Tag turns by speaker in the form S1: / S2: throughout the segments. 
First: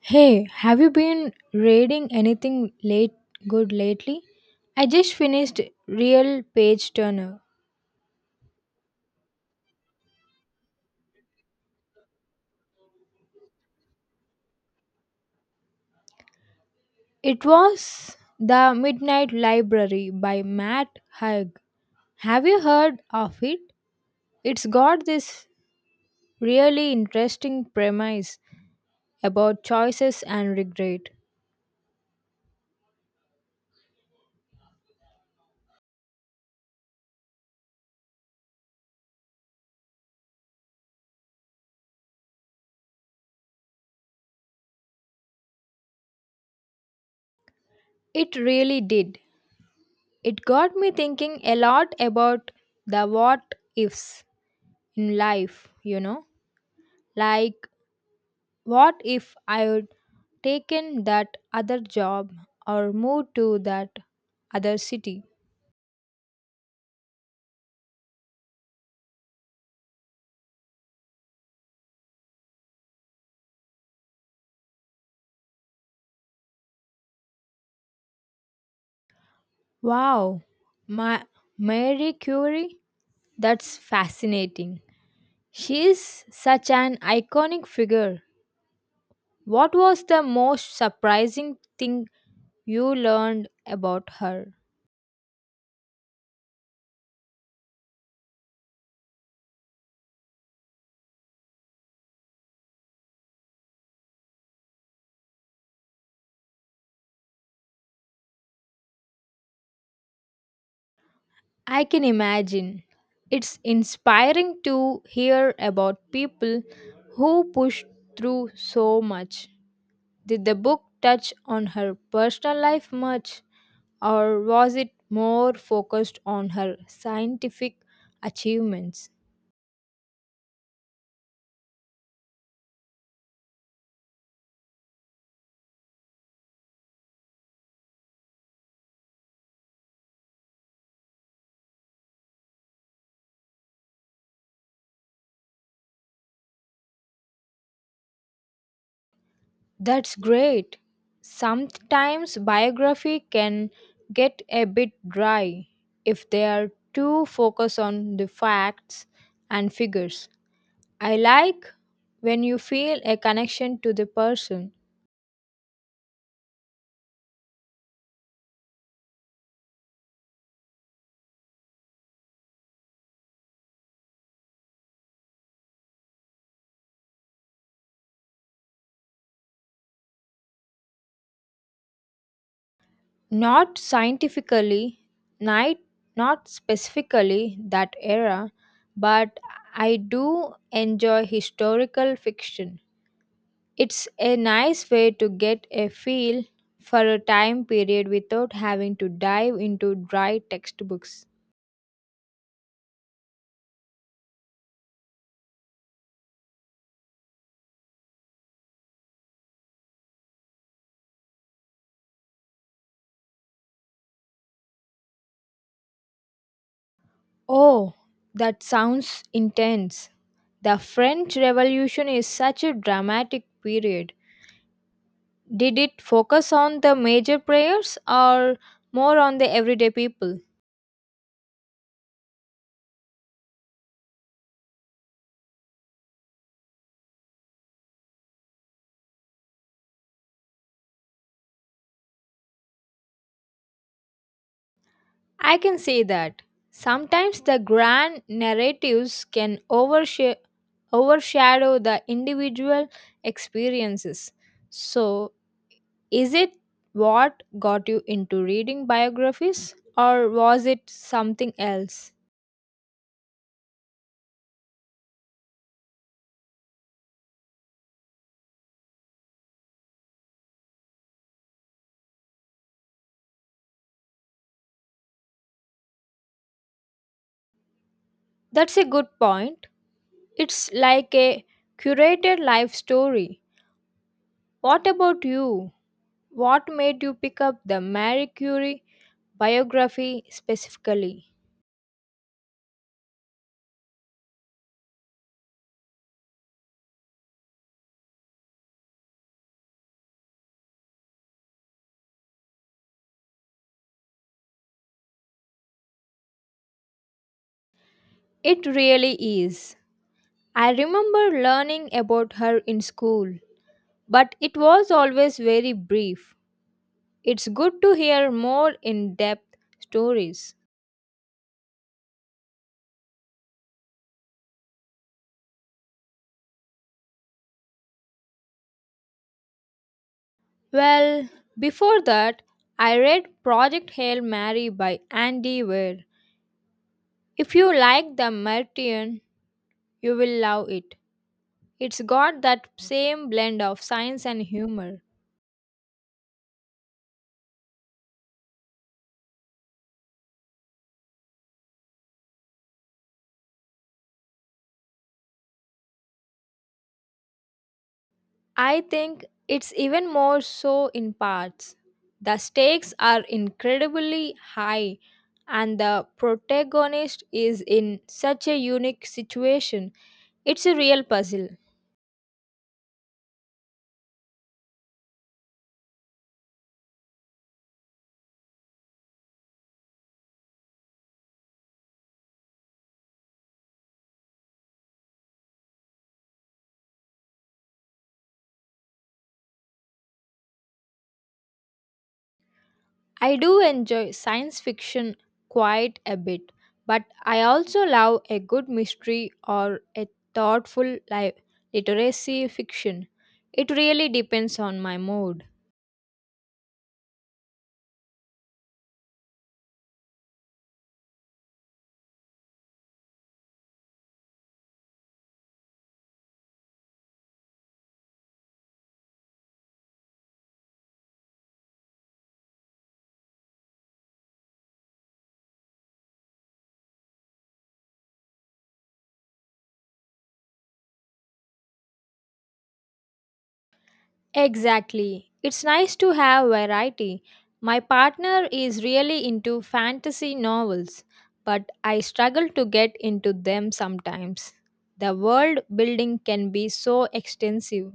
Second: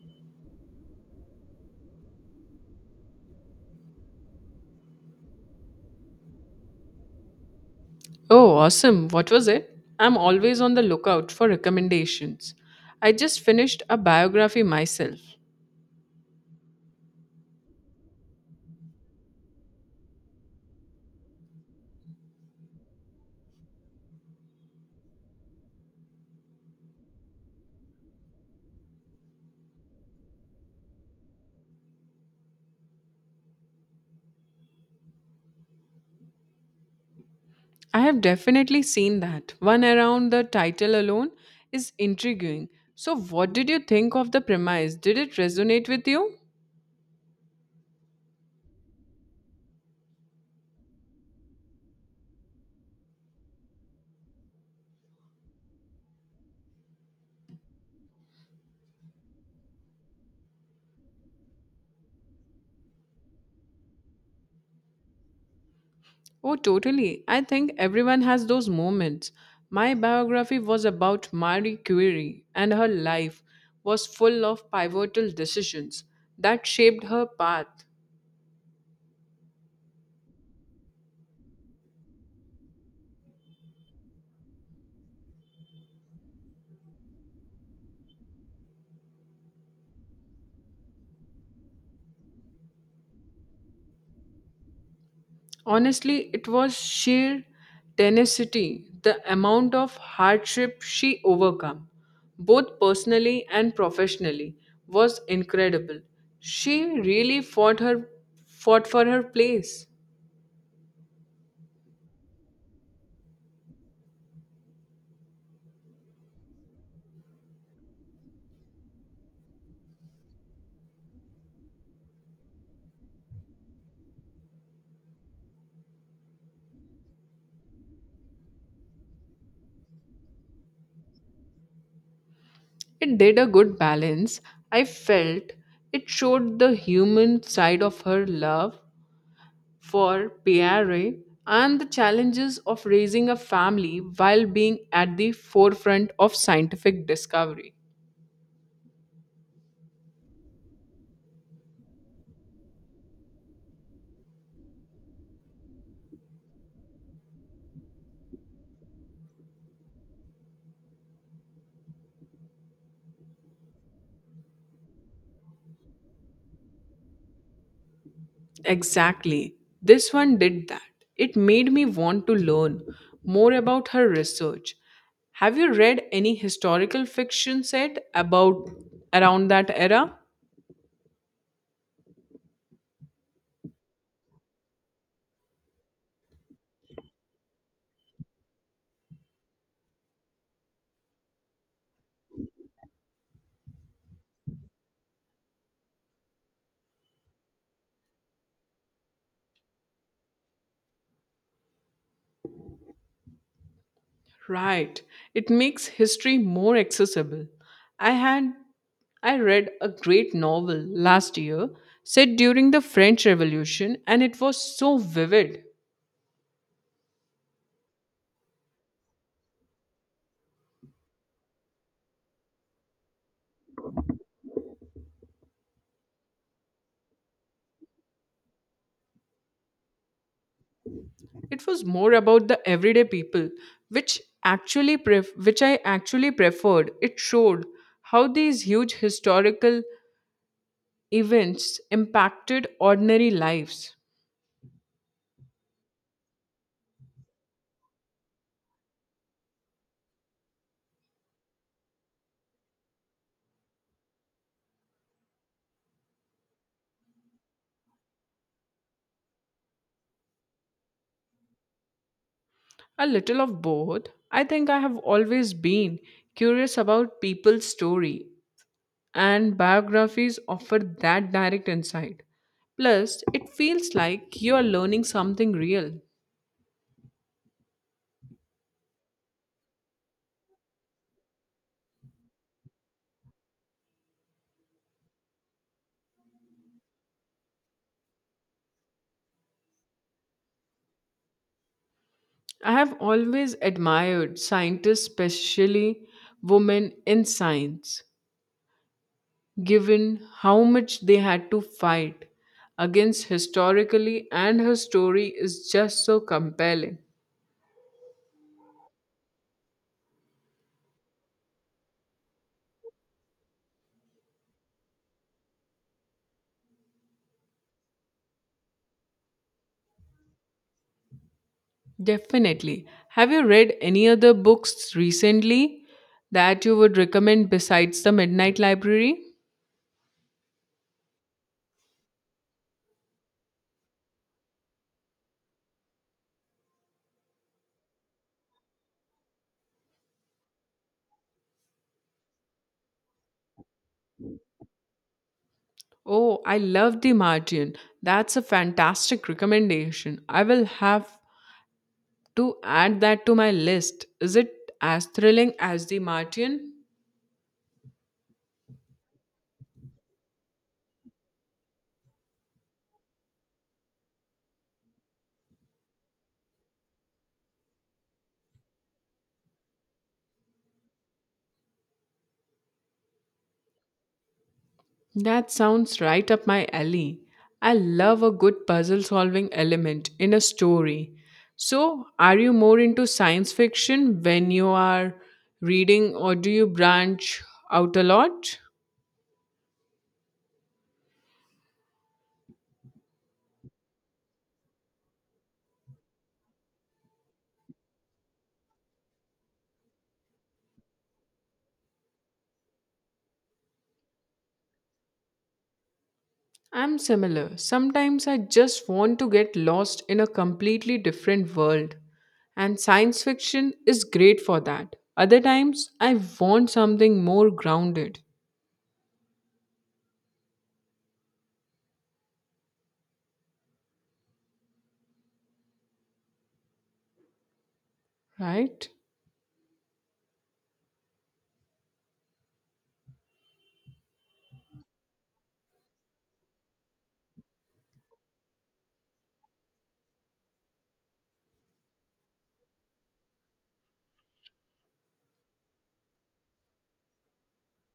S1: Hey, have you been reading anything late good lately? I just finished Real Page Turner.
S2: Oh, awesome. What was it? I'm always on the lookout for recommendations. I just finished a biography myself.
S1: It was The Midnight Library by Matt Haig. Have you heard of it? It's got this really interesting premise about choices and regret.
S2: I have definitely seen that one around. The title alone is intriguing. So, what did you think of the premise? Did it resonate with you?
S1: It really did. It got me thinking a lot about the what ifs in life, you know? Like, what if I would taken that other job or moved to that other city?
S2: Oh, totally. I think everyone has those moments. My biography was about Marie Curie, and her life was full of pivotal decisions that shaped her path.
S1: Wow, Ma- Marie Curie? That's fascinating. She's such an iconic figure. What was the most surprising thing you learned about her?
S2: Honestly, it was sheer tenacity. The amount of hardship she overcome, both personally and professionally, was incredible. She really fought for her place.
S1: I can imagine. It's inspiring to hear about people who pushed through so much. Did the book touch on her personal life much, or was it more focused on her scientific achievements?
S2: It did a good balance. I felt it showed the human side of her love for Pierre and the challenges of raising a family while being at the forefront of scientific discovery.
S1: That's great. Sometimes biography can get a bit dry if they are too focused on the facts and figures. I like when you feel a connection to the person.
S2: Exactly. This one did that. It made me want to learn more about her research. Have you read any historical fiction set about around that era?
S1: Not scientifically, night, Not specifically that era, but I do enjoy historical fiction. It's a nice way to get a feel for a time period without having to dive into dry textbooks.
S2: Right. It makes history more accessible. I had I read a great novel last year set during the French Revolution, and it was so vivid.
S1: Oh, that sounds intense. The French Revolution is such a dramatic period. Did it focus on the major players or more on the everyday people?
S2: It was more about the everyday people, which which I actually preferred. It showed how these huge historical events impacted ordinary lives.
S1: I can say that. Sometimes the grand narratives can overshadow the individual experiences. So, is it what got you into reading biographies, or was it something else?
S2: A little of both, I think. I have always been curious about people's story, and biographies offer that direct insight. Plus, it feels like you are learning something real.
S1: That's a good point. It's like a curated life story. What about you? What made you pick up the Marie Curie biography specifically?
S2: I have always admired scientists, especially women in science, given how much they had to fight against historically, and her story is just so compelling.
S1: It really is. I remember learning about her in school, but it was always very brief. It's good to hear more in depth stories.
S2: Definitely. Have you read any other books recently that you would recommend besides The Midnight Library?
S1: Well, before that, I read Project Hail Mary by Andy Weir. If you like The Martian, you will love it. It's got that same blend of science and humor.
S2: Oh, I love The Martian. That's a fantastic recommendation. I will have to add that to my list. Is it as thrilling as The Martian?
S1: I think it's even more so in parts. The stakes are incredibly high, and the protagonist is in such a unique situation. It's a real puzzle.
S2: That sounds right up my alley. I love a good puzzle solving element in a story. So, are you more into science fiction when you are reading, or do you branch out a lot?
S1: I do enjoy science fiction quite a bit, but I also love a good mystery or a thoughtful li- literacy fiction. It really depends on my mood.
S2: I'm similar. Sometimes I just want to get lost in a completely different world, and science fiction is great for that. Other times, I want something more grounded, right?
S1: Exactly. It's nice to have variety. My partner is really into fantasy novels, but I struggle to get into them sometimes. The world building can be so extensive.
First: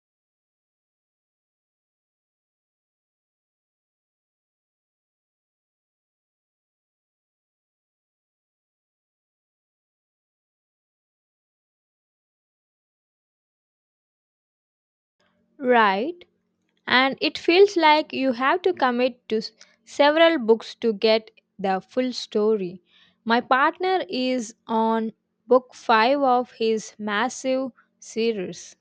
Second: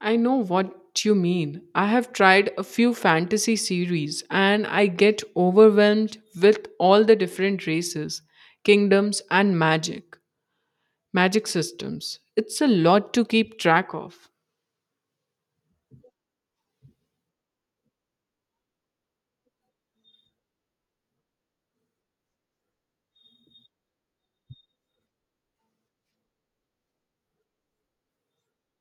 S2: I know what you mean. I have tried a few fantasy series and I get overwhelmed with all the different races, kingdoms, and magic systems. It's a lot to keep track of.
S1: Right. And it feels like you have to several books to get the full story. My partner is on book 5 of his massive series.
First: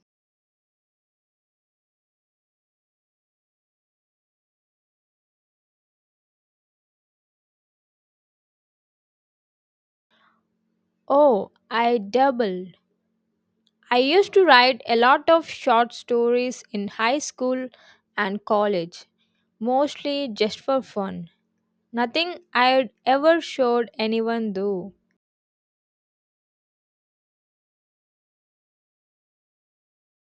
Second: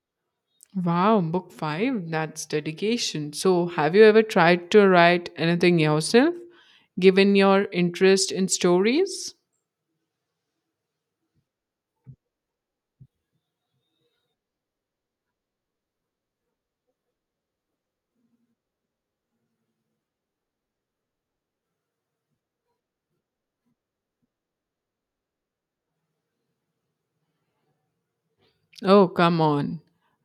S2: Wow, book five, that's dedication. So, have you ever tried to write anything yourself, given your interest in stories?
S1: Oh, I double. I used to write a lot of short stories in high school and college, mostly just for fun. Nothing I'd ever showed anyone though.
S2: Oh, come on.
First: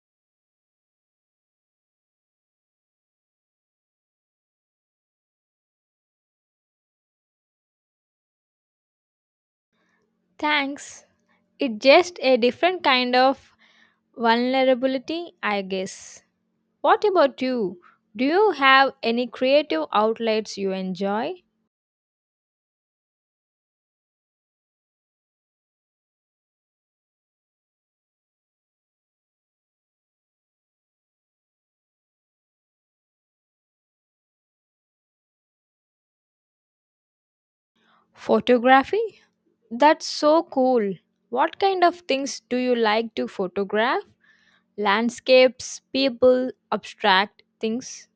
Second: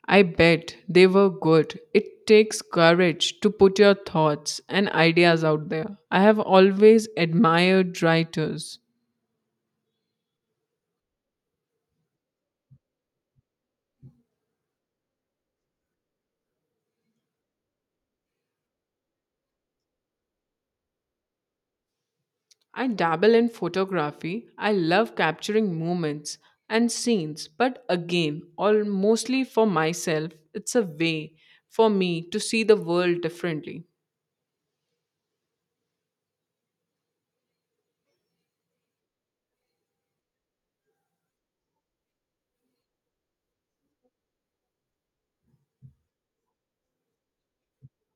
S2: I bet they were good. It takes courage to put your thoughts and ideas out there. I have always admired writers.
S1: Thanks. It's just a different kind of vulnerability, I guess. What about you? Do you have any creative outlets you enjoy?
S2: I dabble in photography. I love capturing moments and scenes, but again, all mostly for myself. It's a way for me to see the world differently.
S1: Photography? That's so cool. What kind of things do you like to photograph? Landscapes, people, abstract things.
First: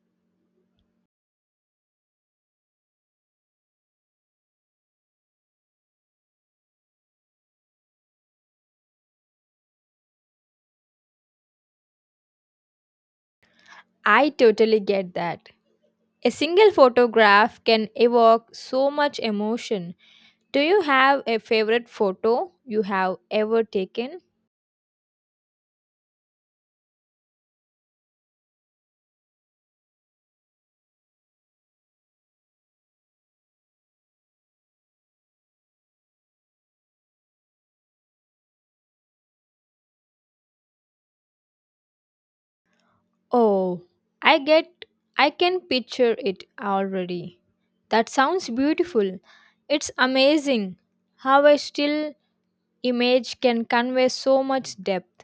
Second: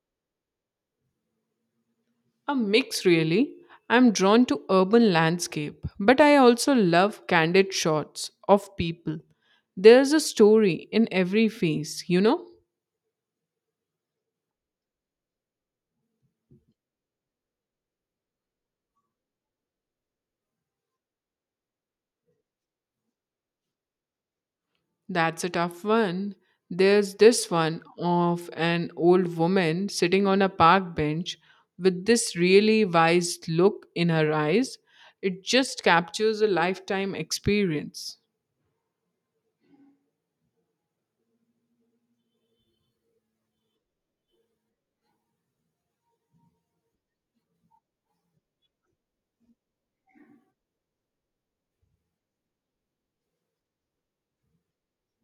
S2: A mix, really. I'm drawn to urban landscape, but I also love candid shots of people. There's a story in every face, you know?
S1: I totally get that. A single photograph can evoke so much emotion. Do you have a favorite photo you have ever taken?
S2: That's a tough one. There's this one of an old woman sitting on a park bench with this really wise look in her eyes. It just captures a lifetime experience.
S1: Oh, I get I can picture it already. That sounds beautiful. It's amazing how a still image can convey so much depth.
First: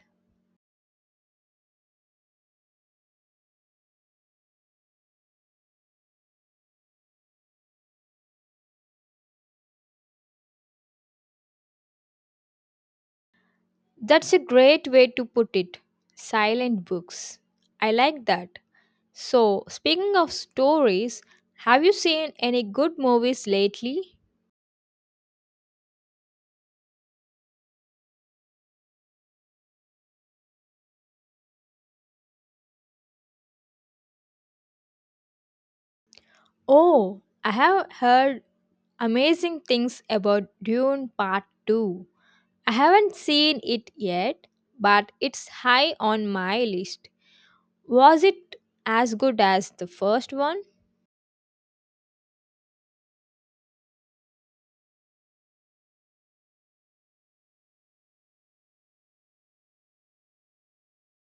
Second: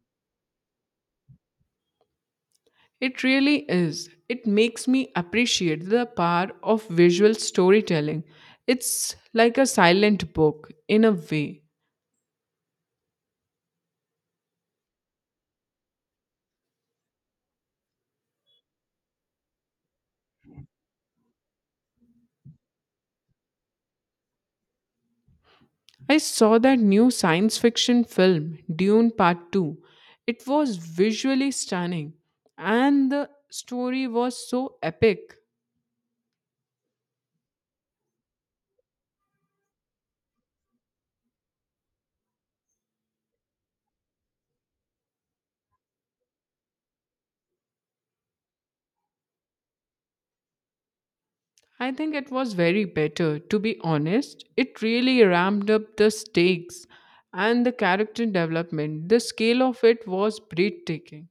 S2: It really is. It makes me appreciate the power of visual storytelling. It's like a silent book in a way.
S1: That's a great way to put it. Silent books. I like that. So, speaking of stories, have you seen any good movies lately?
S2: I saw that new science fiction film, Dune Part 2. It was visually stunning and the story was so epic.
S1: Oh, I have heard amazing things about Dune Part 2. I haven't seen it yet, but it's high on my list. Was it as good as the first one?
S2: I think it was very better, to be honest. It really ramped up the stakes and the character development. The scale of it was breathtaking.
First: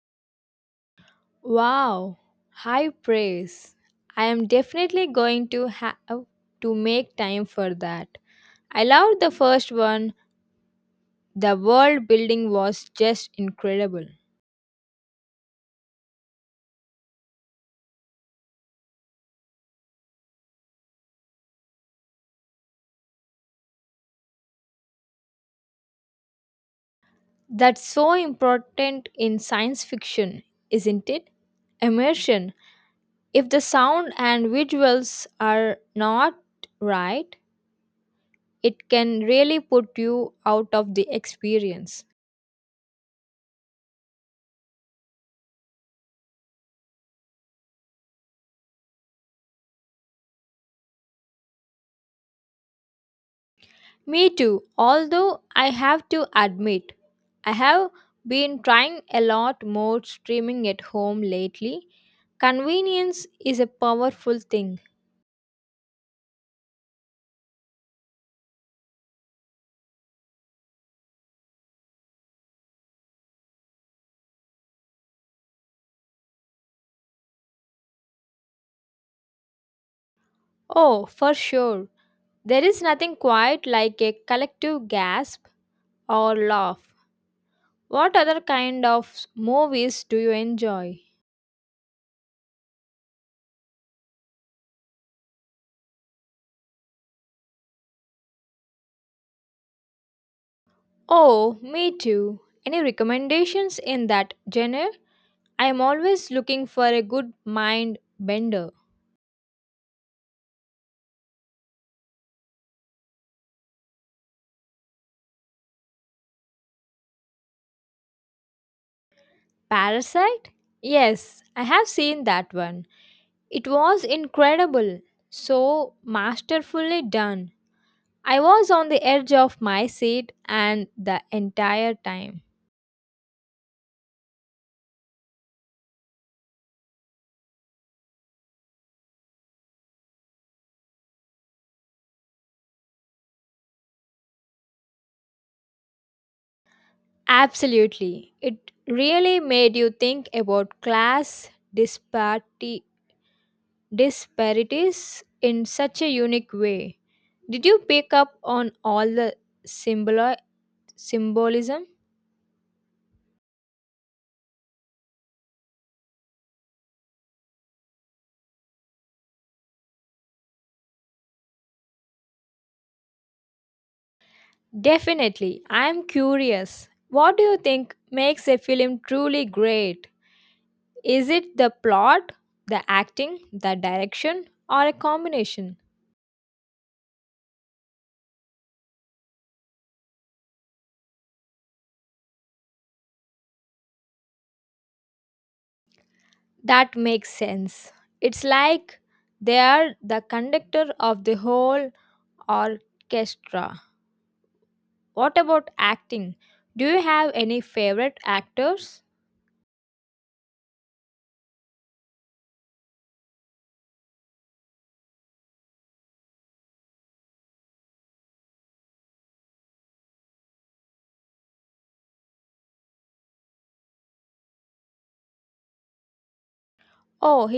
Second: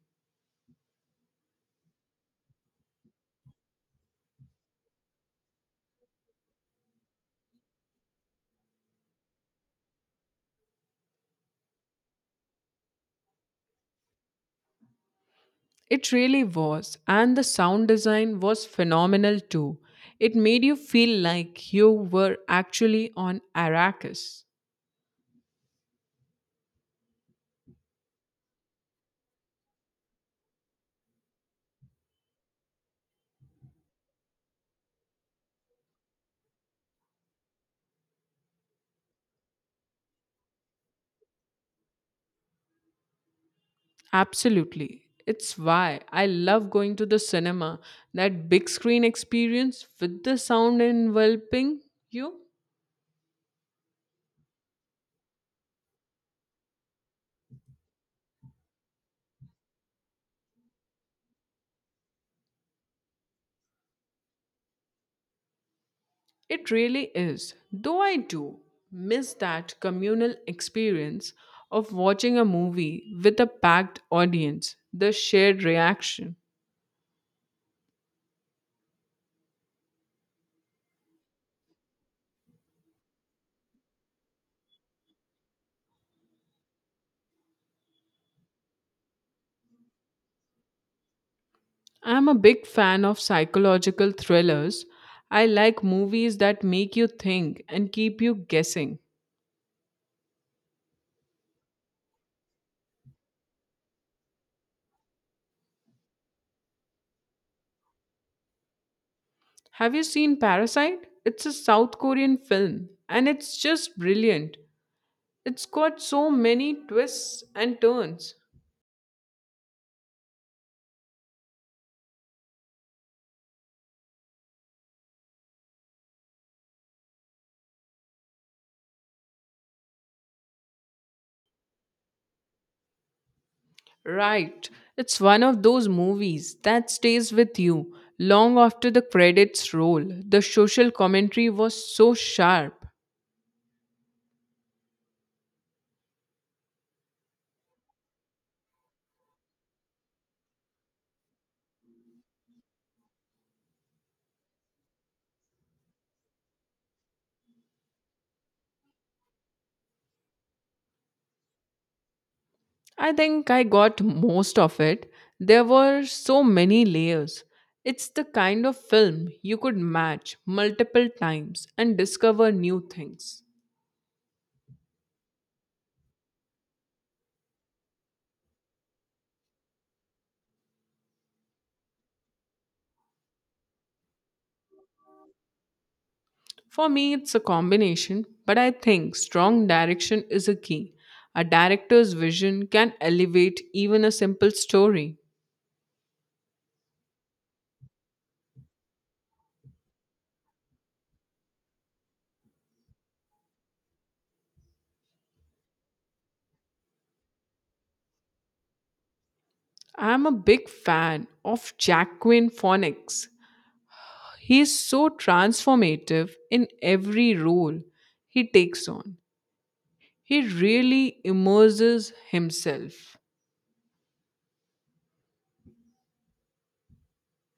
S1: Wow, high praise. I am definitely going to have to make time for that. I loved the first one. The world building was just incredible.
S2: It really was, and the sound design was phenomenal too. It made you feel like you were actually on Arrakis.
S1: That's so important in science fiction, isn't it? Immersion. If the sound and visuals are not right, it can really put you out of the experience.
S2: Absolutely. It's why I love going to the cinema. That big screen experience with the sound enveloping you,
S1: Me too, although I have to admit, I have been trying a lot more streaming at home lately. Convenience is a powerful thing.
S2: it really is. Though I do miss that communal experience of watching a movie with a packed audience, the shared reaction.
S1: Oh, for sure. There is nothing quite like a collective gasp or laugh. What other kind of movies do you enjoy?
S2: I'm a big fan of psychological thrillers. I like movies that make you think and keep you guessing.
S1: Oh, me too. Any recommendations in that genre? I am always looking for a good mind bender.
S2: Have you seen Parasite? It's a South Korean film and it's just brilliant. It's got so many twists and turns.
S1: Parasite? Yes, I have seen that one. It was incredible, so masterfully done. I was on the edge of my seat and the entire time.
S2: Right. It's one of those movies that stays with you long after the credits roll. The social commentary was so sharp.
S1: Absolutely. It really made you think about disparities in such a unique way. Did you pick up on all the symbol symbolism?
S2: I think I got most of it. There were so many layers. It's the kind of film you could match multiple times and discover new things.
S1: Definitely. I am curious. What do you think makes a film truly great? Is it the plot, the acting, the direction, or a combination?
S2: For me, it's a combination, but I think strong direction is a key. A director's vision can elevate even a simple story.
S1: That makes sense. It's like they are the conductor of the whole orchestra. What about acting? Do you have any favorite actors?
S2: I'm a big fan of Jacqueline Phoenix. He is so transformative in every role he takes on. He really immerses himself.
S1: Oh,